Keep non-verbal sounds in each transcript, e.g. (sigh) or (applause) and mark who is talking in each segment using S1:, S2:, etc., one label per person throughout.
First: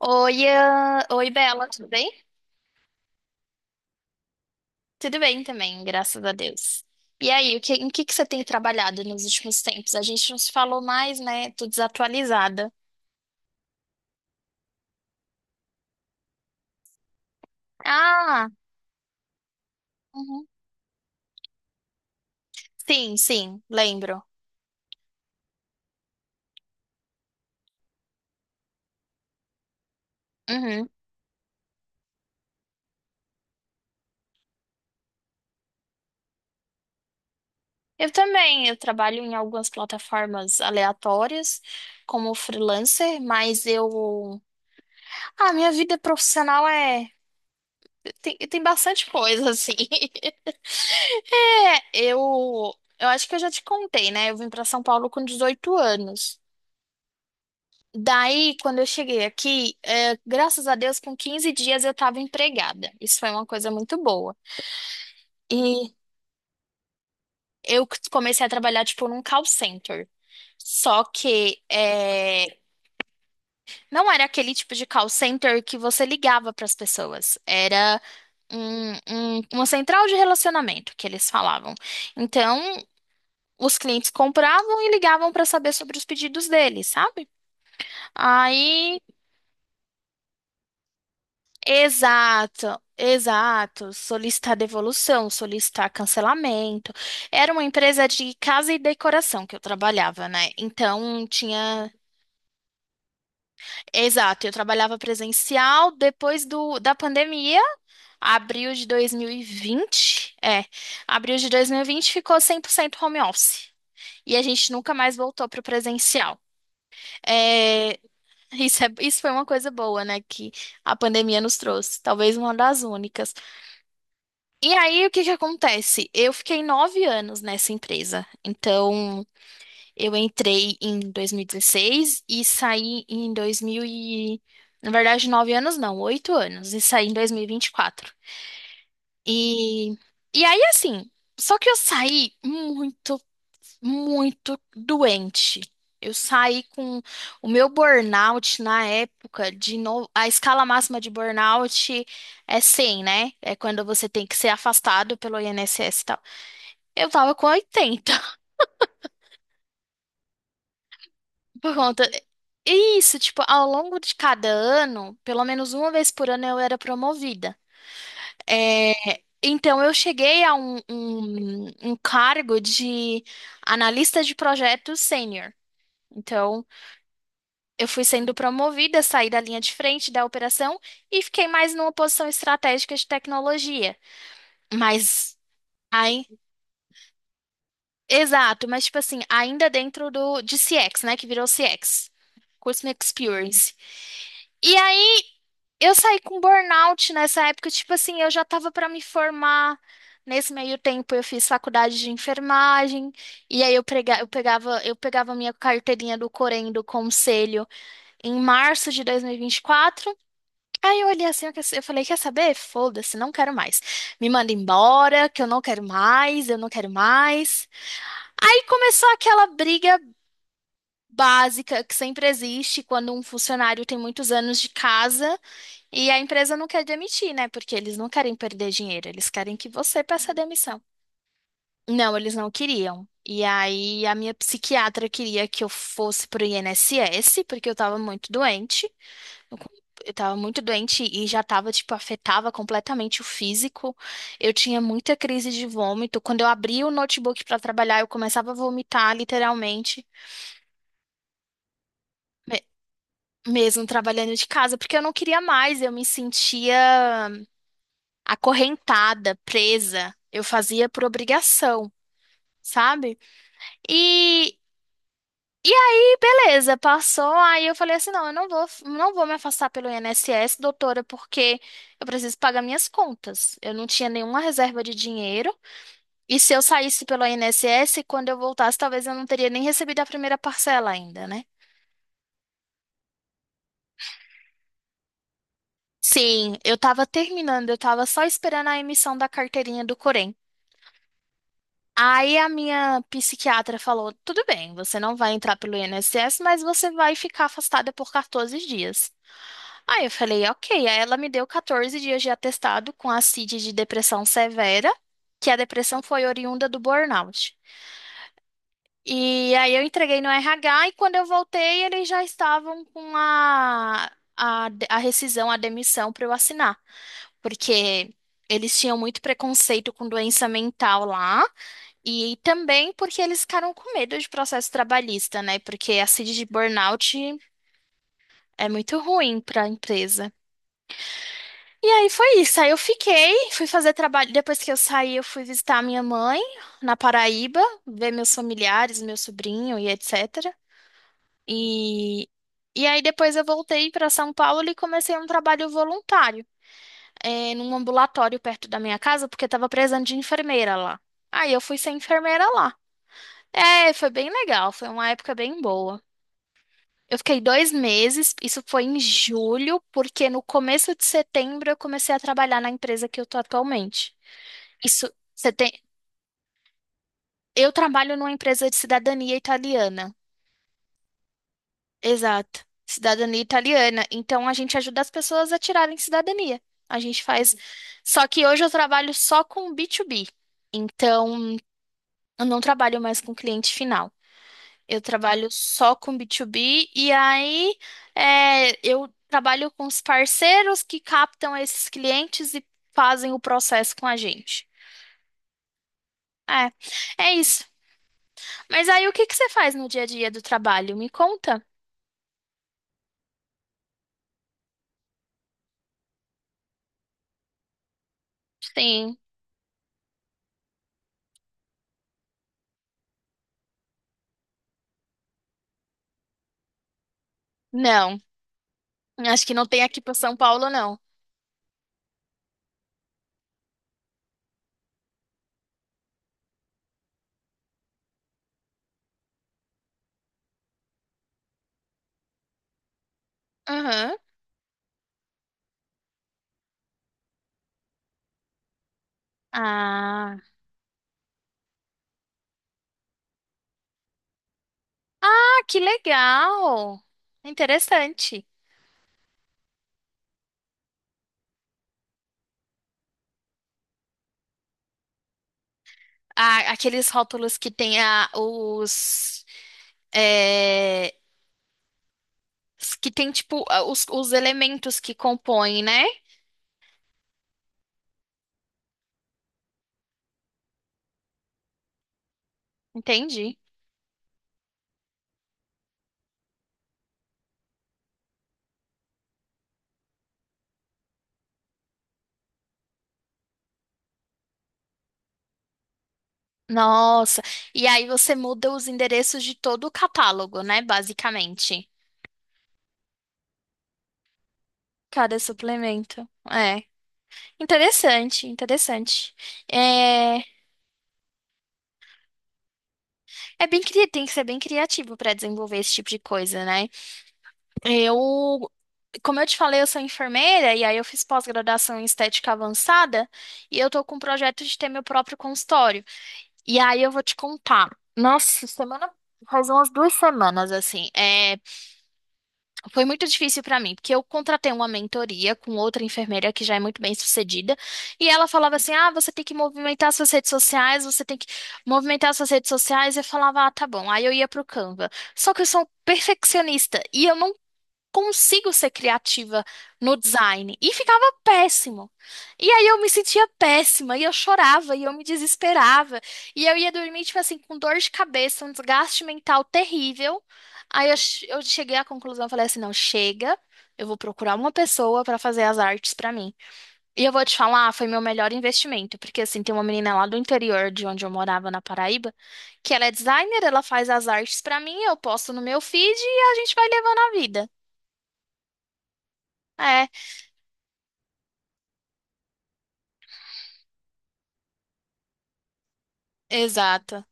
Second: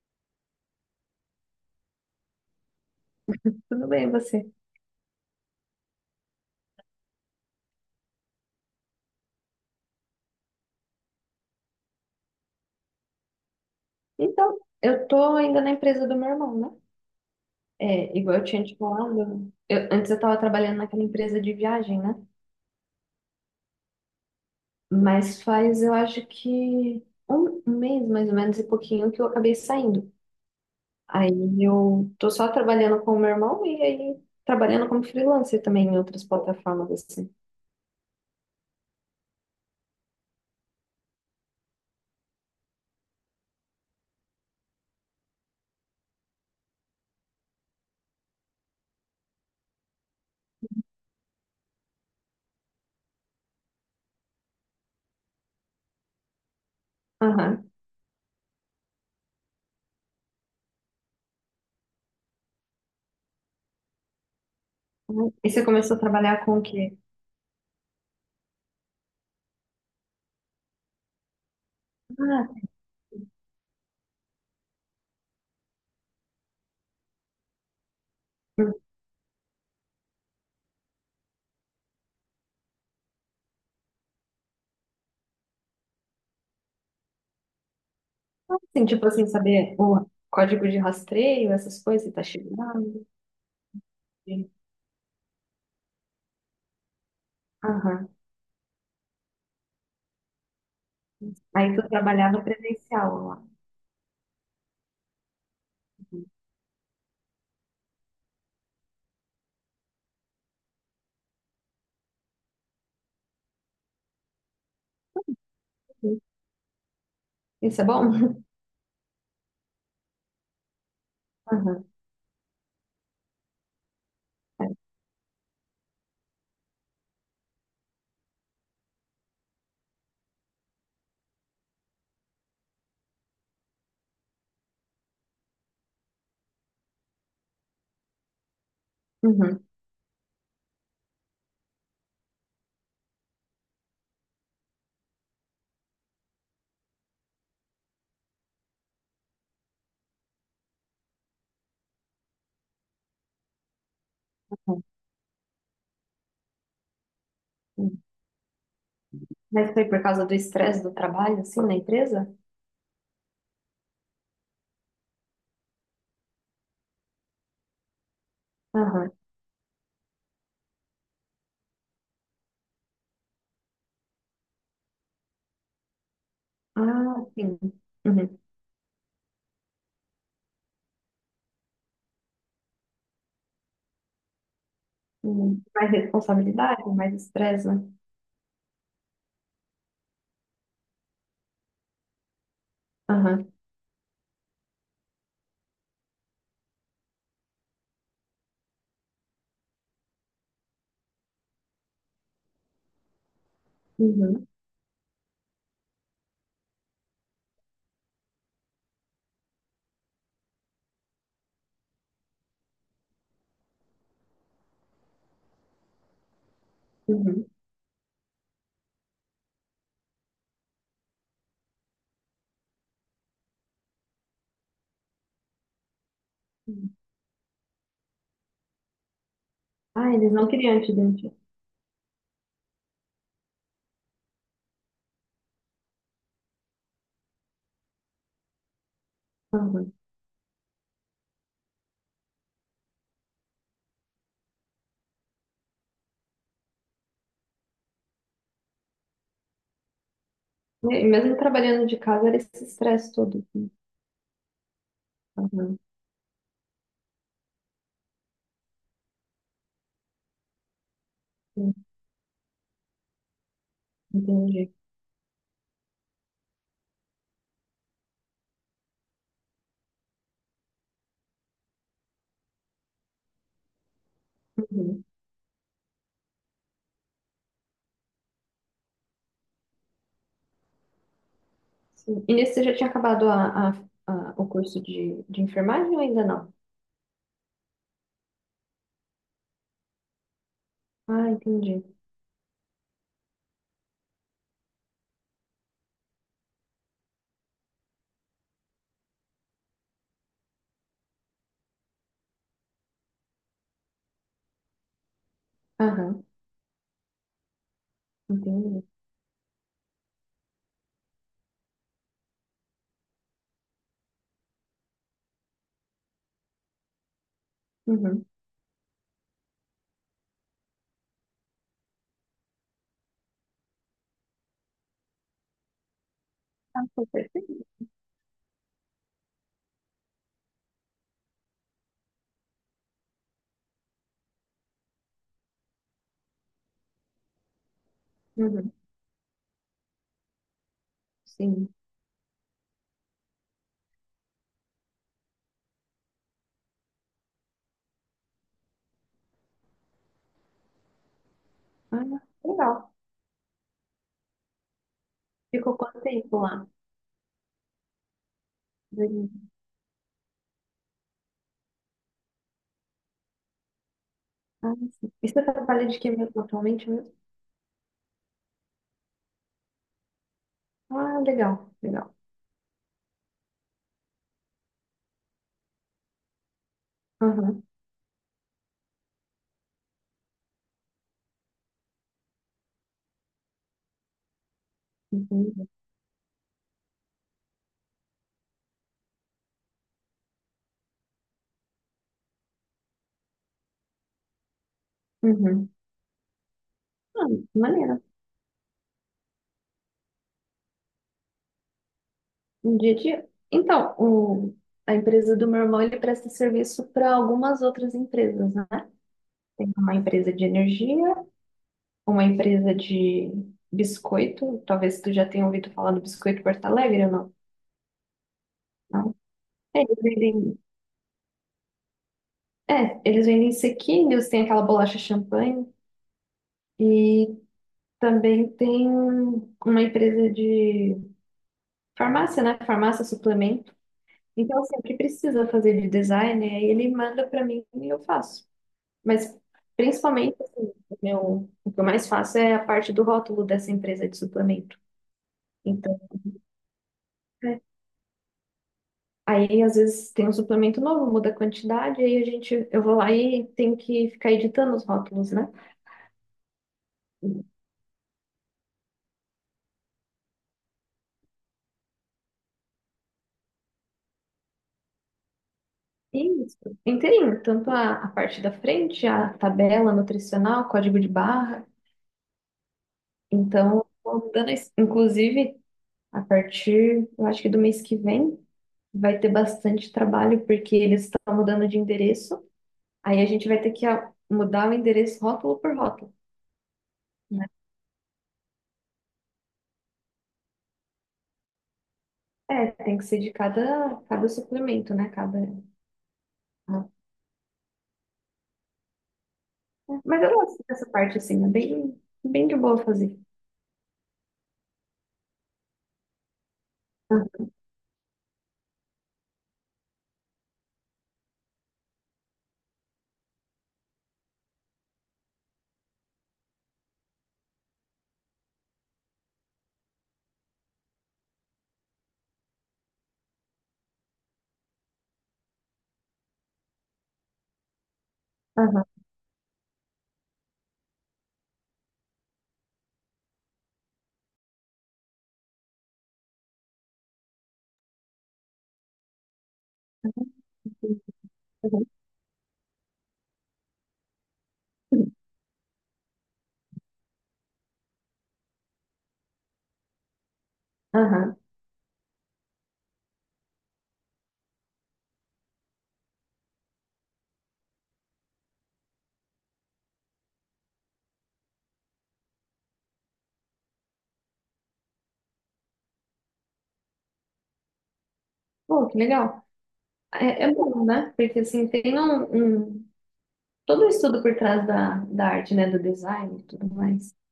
S1: Oi, Ian. Oi, Bela, tudo bem?
S2: Tudo bem, você?
S1: Tudo bem também, graças a Deus. E aí, em que você tem trabalhado nos últimos tempos? A gente não se falou mais, né? Tô desatualizada.
S2: Então, eu tô ainda na empresa do meu irmão, né? É, igual eu
S1: Ah,
S2: tinha te falado, antes eu tava
S1: uhum.
S2: trabalhando naquela empresa de viagem, né?
S1: Sim, sim, lembro.
S2: Mas faz, eu acho que um mês, mais ou menos, e pouquinho que eu acabei saindo.
S1: Uhum.
S2: Aí eu tô só trabalhando com o meu irmão e aí trabalhando como freelancer também em outras plataformas, assim.
S1: Eu também, eu trabalho em algumas plataformas aleatórias como freelancer, mas eu... Ah, minha vida profissional é... Tem bastante coisa, assim. (laughs) É, eu acho que eu já te contei, né? Eu vim para São Paulo com 18 anos.
S2: Aham.
S1: Daí, quando eu cheguei aqui, é, graças a Deus, com 15 dias eu estava empregada. Isso foi uma coisa muito boa.
S2: E você
S1: E
S2: começou a trabalhar com o quê?
S1: eu comecei a trabalhar, tipo, num call center. Só que
S2: Ah,
S1: é, não era aquele tipo de call center que você ligava para as pessoas. Era um- uma central de relacionamento que eles falavam. Então, os clientes compravam e ligavam para saber sobre os pedidos deles, sabe?
S2: assim,
S1: Aí,
S2: tipo assim, saber o código de rastreio, essas coisas, tá
S1: exato,
S2: chegando.
S1: exato,
S2: Sim.
S1: solicitar devolução, solicitar cancelamento. Era uma empresa
S2: Aham.
S1: de casa e decoração que eu trabalhava, né? Então
S2: Aí tu
S1: tinha,
S2: trabalhava presencial lá.
S1: exato, eu trabalhava presencial depois do da pandemia, abril de 2020, é, abril de 2020 ficou 100% home office. E a gente nunca mais voltou para o
S2: Uhum.
S1: presencial.
S2: Isso é
S1: É,
S2: bom? (laughs)
S1: isso, isso foi uma coisa boa, né, que a pandemia nos
S2: Aham,
S1: trouxe, talvez uma das únicas.
S2: é.
S1: E aí, o que que acontece? Eu fiquei 9 anos nessa empresa, então eu entrei em 2016 e saí em 2000 e... Na verdade, 9 anos não, 8 anos, e saí em dois mil e vinte e quatro.
S2: Uhum,
S1: E, e aí, assim, só que eu saí muito muito doente. Eu saí com o meu burnout na época de no... a escala máxima de burnout é 100, né? É quando você tem que ser
S2: uhum,
S1: afastado pelo INSS e tal. Eu tava com
S2: uhum.
S1: 80.
S2: Mas foi por causa do estresse do trabalho, assim,
S1: (laughs)
S2: na
S1: Por conta.
S2: empresa?
S1: Isso, tipo, ao longo de cada ano, pelo menos uma vez por ano eu era promovida.
S2: Aham.
S1: É, então eu cheguei a um cargo de analista de projetos sênior. Então,
S2: Ah, sim.
S1: eu fui sendo
S2: Uhum.
S1: promovida, saí da linha de frente da operação e fiquei mais numa posição estratégica de tecnologia. Mas,
S2: Uhum. Mais
S1: aí,
S2: responsabilidade, mais estresse, né?
S1: exato, mas tipo assim, ainda dentro do de CX, né, que virou CX, Customer
S2: Aham.
S1: Experience. E aí eu saí com burnout nessa época, tipo assim, eu já tava para me formar. Nesse meio tempo eu fiz faculdade de enfermagem e aí eu, prega, eu
S2: Uhum.
S1: pegava eu pegava minha carteirinha do Corém, do Conselho, em março de 2024. Aí eu olhei assim, eu falei, quer saber? Foda-se, não quero mais. Me manda embora, que eu não quero mais, eu não quero
S2: Uhum.
S1: mais. Aí começou aquela briga básica que sempre existe quando um funcionário tem muitos anos de casa e a empresa não quer
S2: Uhum.
S1: demitir, né? Porque eles não querem perder dinheiro, eles querem que você
S2: Ah, eles
S1: peça
S2: não queriam
S1: demissão.
S2: te demitir.
S1: Não, eles não queriam. E aí a minha psiquiatra queria que eu fosse pro INSS, porque eu tava muito doente. Eu com-
S2: Aham.
S1: eu tava muito doente e já tava, tipo, afetava completamente o físico. Eu tinha muita crise de vômito. Quando eu abria o notebook pra trabalhar, eu começava a vomitar, literalmente,
S2: E mesmo trabalhando de casa, era esse
S1: me-
S2: estresse todo, assim.
S1: mesmo trabalhando de casa, porque eu não queria
S2: Aham.
S1: mais, eu me sentia acorrentada, presa. Eu fazia por
S2: Sim,
S1: obrigação, sabe? e
S2: entendi.
S1: Beleza, passou. Aí eu falei assim: não, eu não vou, não vou me afastar pelo INSS, doutora, porque eu preciso pagar minhas contas. Eu não tinha nenhuma reserva de
S2: Uhum.
S1: dinheiro. E se eu saísse pelo INSS, quando eu voltasse, talvez eu não teria nem recebido a primeira parcela ainda, né?
S2: Sim. E nesse você já tinha acabado o curso de enfermagem ou ainda não?
S1: Sim, eu tava terminando, eu tava só esperando a emissão da carteirinha do Corém.
S2: Ah, entendi.
S1: Aí a minha psiquiatra falou: tudo bem, você não vai entrar pelo INSS, mas você vai ficar afastada por 14 dias. Aí eu falei, ok. Aí ela me deu 14 dias de atestado com a CID de depressão severa, que a depressão
S2: Aham,
S1: foi oriunda do burnout.
S2: entendi.
S1: E aí eu entreguei no RH e quando eu voltei, eles já estavam com a rescisão, a demissão, para eu assinar, porque
S2: Uhum.
S1: eles tinham muito preconceito com doença mental lá e também porque eles ficaram com medo de processo trabalhista, né? Porque a CID de
S2: Ah, foi
S1: burnout
S2: perfeito.
S1: é muito ruim para a empresa. E aí foi isso. Aí eu fiquei, fui fazer trabalho. Depois que eu saí, eu fui visitar a minha mãe na Paraíba, ver meus
S2: Uhum,
S1: familiares, meu sobrinho e etc.
S2: sim.
S1: E, e aí depois eu voltei para São Paulo e comecei um trabalho voluntário, eh, num ambulatório perto da minha casa, porque estava precisando de enfermeira lá. Aí eu fui ser
S2: Ah,
S1: enfermeira lá.
S2: legal.
S1: É, foi bem legal, foi uma época bem
S2: Ficou quanto
S1: boa.
S2: tempo lá?
S1: Eu fiquei 2 meses, isso foi em
S2: Meses.
S1: julho, porque no começo de setembro eu comecei a trabalhar na empresa que eu tô atualmente.
S2: Ah, sim.
S1: Isso,
S2: E você
S1: você tem.
S2: trabalha de que mesmo atualmente mesmo?
S1: Eu trabalho numa empresa de cidadania italiana.
S2: Ah, legal, legal.
S1: Exato. Cidadania italiana. Então a gente ajuda as pessoas a tirarem cidadania. A gente faz.
S2: Aham,
S1: Só que hoje eu trabalho só com B2B. Então eu não trabalho mais com cliente final. Eu trabalho
S2: entendi.
S1: só com B2B e aí, eu trabalho com os parceiros que captam esses clientes e fazem o processo com a gente.
S2: Uhum.
S1: É,
S2: Ah,
S1: é isso.
S2: maneiro.
S1: Mas aí o que que você faz no dia a dia do trabalho? Me conta.
S2: Um dia a dia. Então, o... a empresa do meu irmão, ele presta serviço para algumas outras empresas, né?
S1: Sim.
S2: Tem uma empresa de energia, uma empresa de biscoito. Talvez tu já tenha ouvido falar do Biscoito Porto Alegre ou
S1: Não.
S2: não?
S1: Acho que não
S2: É,
S1: tem
S2: eles
S1: aqui para São
S2: vendem,
S1: Paulo, não.
S2: é, eles vendem sequinhos, tem aquela bolacha champanhe e também tem uma empresa de farmácia, né? Farmácia suplemento.
S1: Aham.
S2: Então, assim, o que precisa fazer de design, aí ele manda para mim e eu faço. Mas, principalmente,
S1: Ah.
S2: assim, o meu, o que eu mais faço é a parte do rótulo dessa empresa de suplemento.
S1: Ah, que
S2: Então,
S1: legal.
S2: é,
S1: Interessante.
S2: aí às vezes tem um suplemento novo, muda a quantidade, aí a gente, eu vou lá e tenho que ficar editando os rótulos, né?
S1: Ah, aqueles rótulos que tem a, os, é, s- que tem tipo a- os elementos que compõem, né?
S2: Isso, inteirinho, tanto a parte da frente, a tabela nutricional, código de barra.
S1: Entendi.
S2: Então, vou mudando isso. Inclusive, a partir, eu acho que do mês que vem, vai ter bastante trabalho, porque eles estão mudando de endereço. Aí a gente vai ter que mudar o endereço rótulo por rótulo,
S1: Nossa.
S2: né?
S1: E aí você muda os endereços de todo o catálogo, né? Basicamente.
S2: É, tem que ser de cada, cada suplemento, né? Cada...
S1: Cada suplemento. É.
S2: ah,
S1: Interessante, interessante.
S2: é. Mas eu
S1: É,
S2: gosto dessa parte, assim, é bem, bem de boa fazer.
S1: Tem que ser bem criativo para desenvolver esse tipo de coisa, né?
S2: Ah,
S1: Eu, como eu te falei, eu sou enfermeira e aí eu fiz pós-graduação em estética avançada e eu tô com um projeto de ter meu próprio consultório. E aí eu vou te contar. Nossa, faz umas 2 semanas assim. Foi muito difícil para mim, porque eu contratei uma mentoria com outra enfermeira que já é muito bem sucedida, e ela falava
S2: aham,
S1: assim: "Ah, você tem que movimentar suas redes sociais, você tem que movimentar suas redes sociais". Eu falava: "Ah, tá bom". Aí eu ia pro Canva. Só que eu sou perfeccionista e eu não consigo ser criativa no design. E ficava
S2: aham.
S1: péssimo. E aí eu me sentia péssima, e eu chorava, e eu me desesperava. E eu ia dormir, tipo assim, com dor de cabeça, um desgaste mental terrível. Aí eu,
S2: Aham.
S1: che- eu cheguei à conclusão, eu falei assim, não, chega. Eu vou procurar uma pessoa para fazer as artes para mim. E eu vou te falar, ah, foi meu melhor investimento, porque assim, tem uma menina lá do interior de onde eu morava na Paraíba, que ela é designer, ela faz as artes para mim, eu posto no meu feed e a gente vai levando a vida.
S2: Pô, que legal.
S1: é
S2: É, é bom, né? Porque assim, todo o estudo por trás da, da arte, né? Do design e tudo mais.
S1: Exato.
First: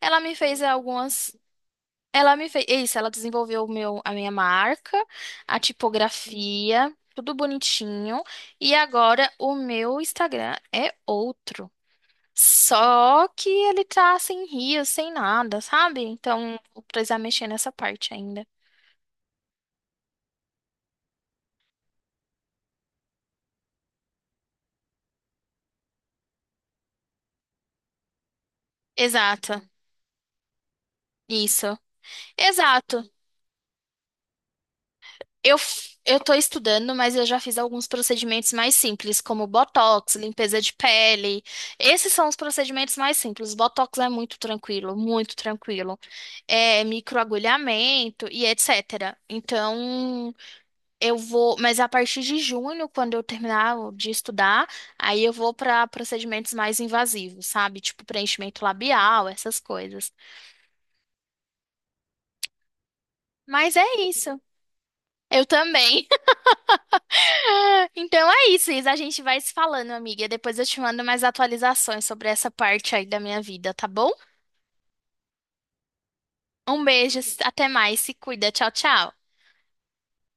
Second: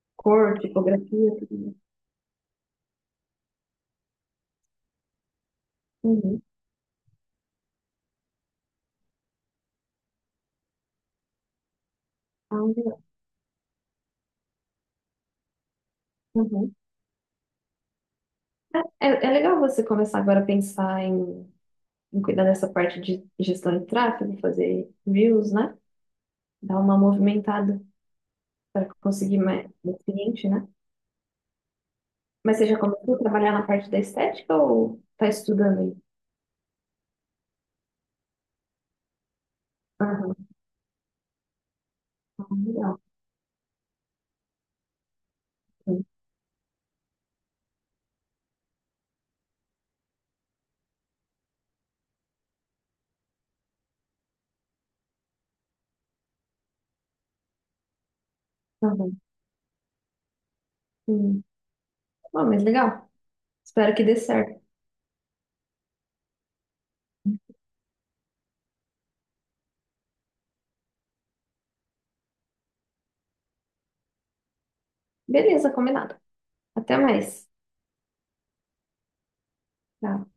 S1: Ela me
S2: Cor,
S1: fez
S2: tipografia,
S1: algumas.
S2: tudo mais.
S1: Ela me fez. Isso, ela desenvolveu a minha marca, a
S2: Uhum.
S1: tipografia, tudo bonitinho. E agora o meu Instagram é outro.
S2: Ah, legal.
S1: Só que ele tá sem rios, sem nada, sabe? Então
S2: Uhum.
S1: vou precisar mexer nessa parte ainda.
S2: É, é legal você começar agora a pensar em, em cuidar dessa parte de gestão de tráfego, fazer views, né? Dar uma movimentada para conseguir
S1: Exato.
S2: mais cliente, né?
S1: Isso.
S2: Mas você já
S1: Exato.
S2: começou a trabalhar na parte da estética ou está
S1: Eu,
S2: estudando aí?
S1: f- eu tô estudando, mas eu já fiz alguns procedimentos mais simples, como botox,
S2: Aham,
S1: limpeza de pele. Esses são os
S2: ah, legal.
S1: procedimentos mais simples. Botox é muito tranquilo, muito tranquilo.
S2: Sim.
S1: É microagulhamento e etc. Então, eu vou, mas a partir de junho, quando eu terminar de estudar, aí eu vou pra procedimentos mais invasivos, sabe? Tipo preenchimento
S2: Aham.
S1: labial, essas coisas.
S2: Sim. Bom, mas legal.
S1: Mas é
S2: Espero que dê
S1: isso.
S2: certo.
S1: Eu também. É, então é isso, Isa. A gente vai se falando, amiga. Depois eu te mando mais atualizações sobre essa parte aí da minha vida, tá bom?
S2: Beleza, combinado.
S1: Um
S2: Até
S1: beijo,
S2: mais.
S1: até mais, se cuida. Tchau, tchau.
S2: Tchau.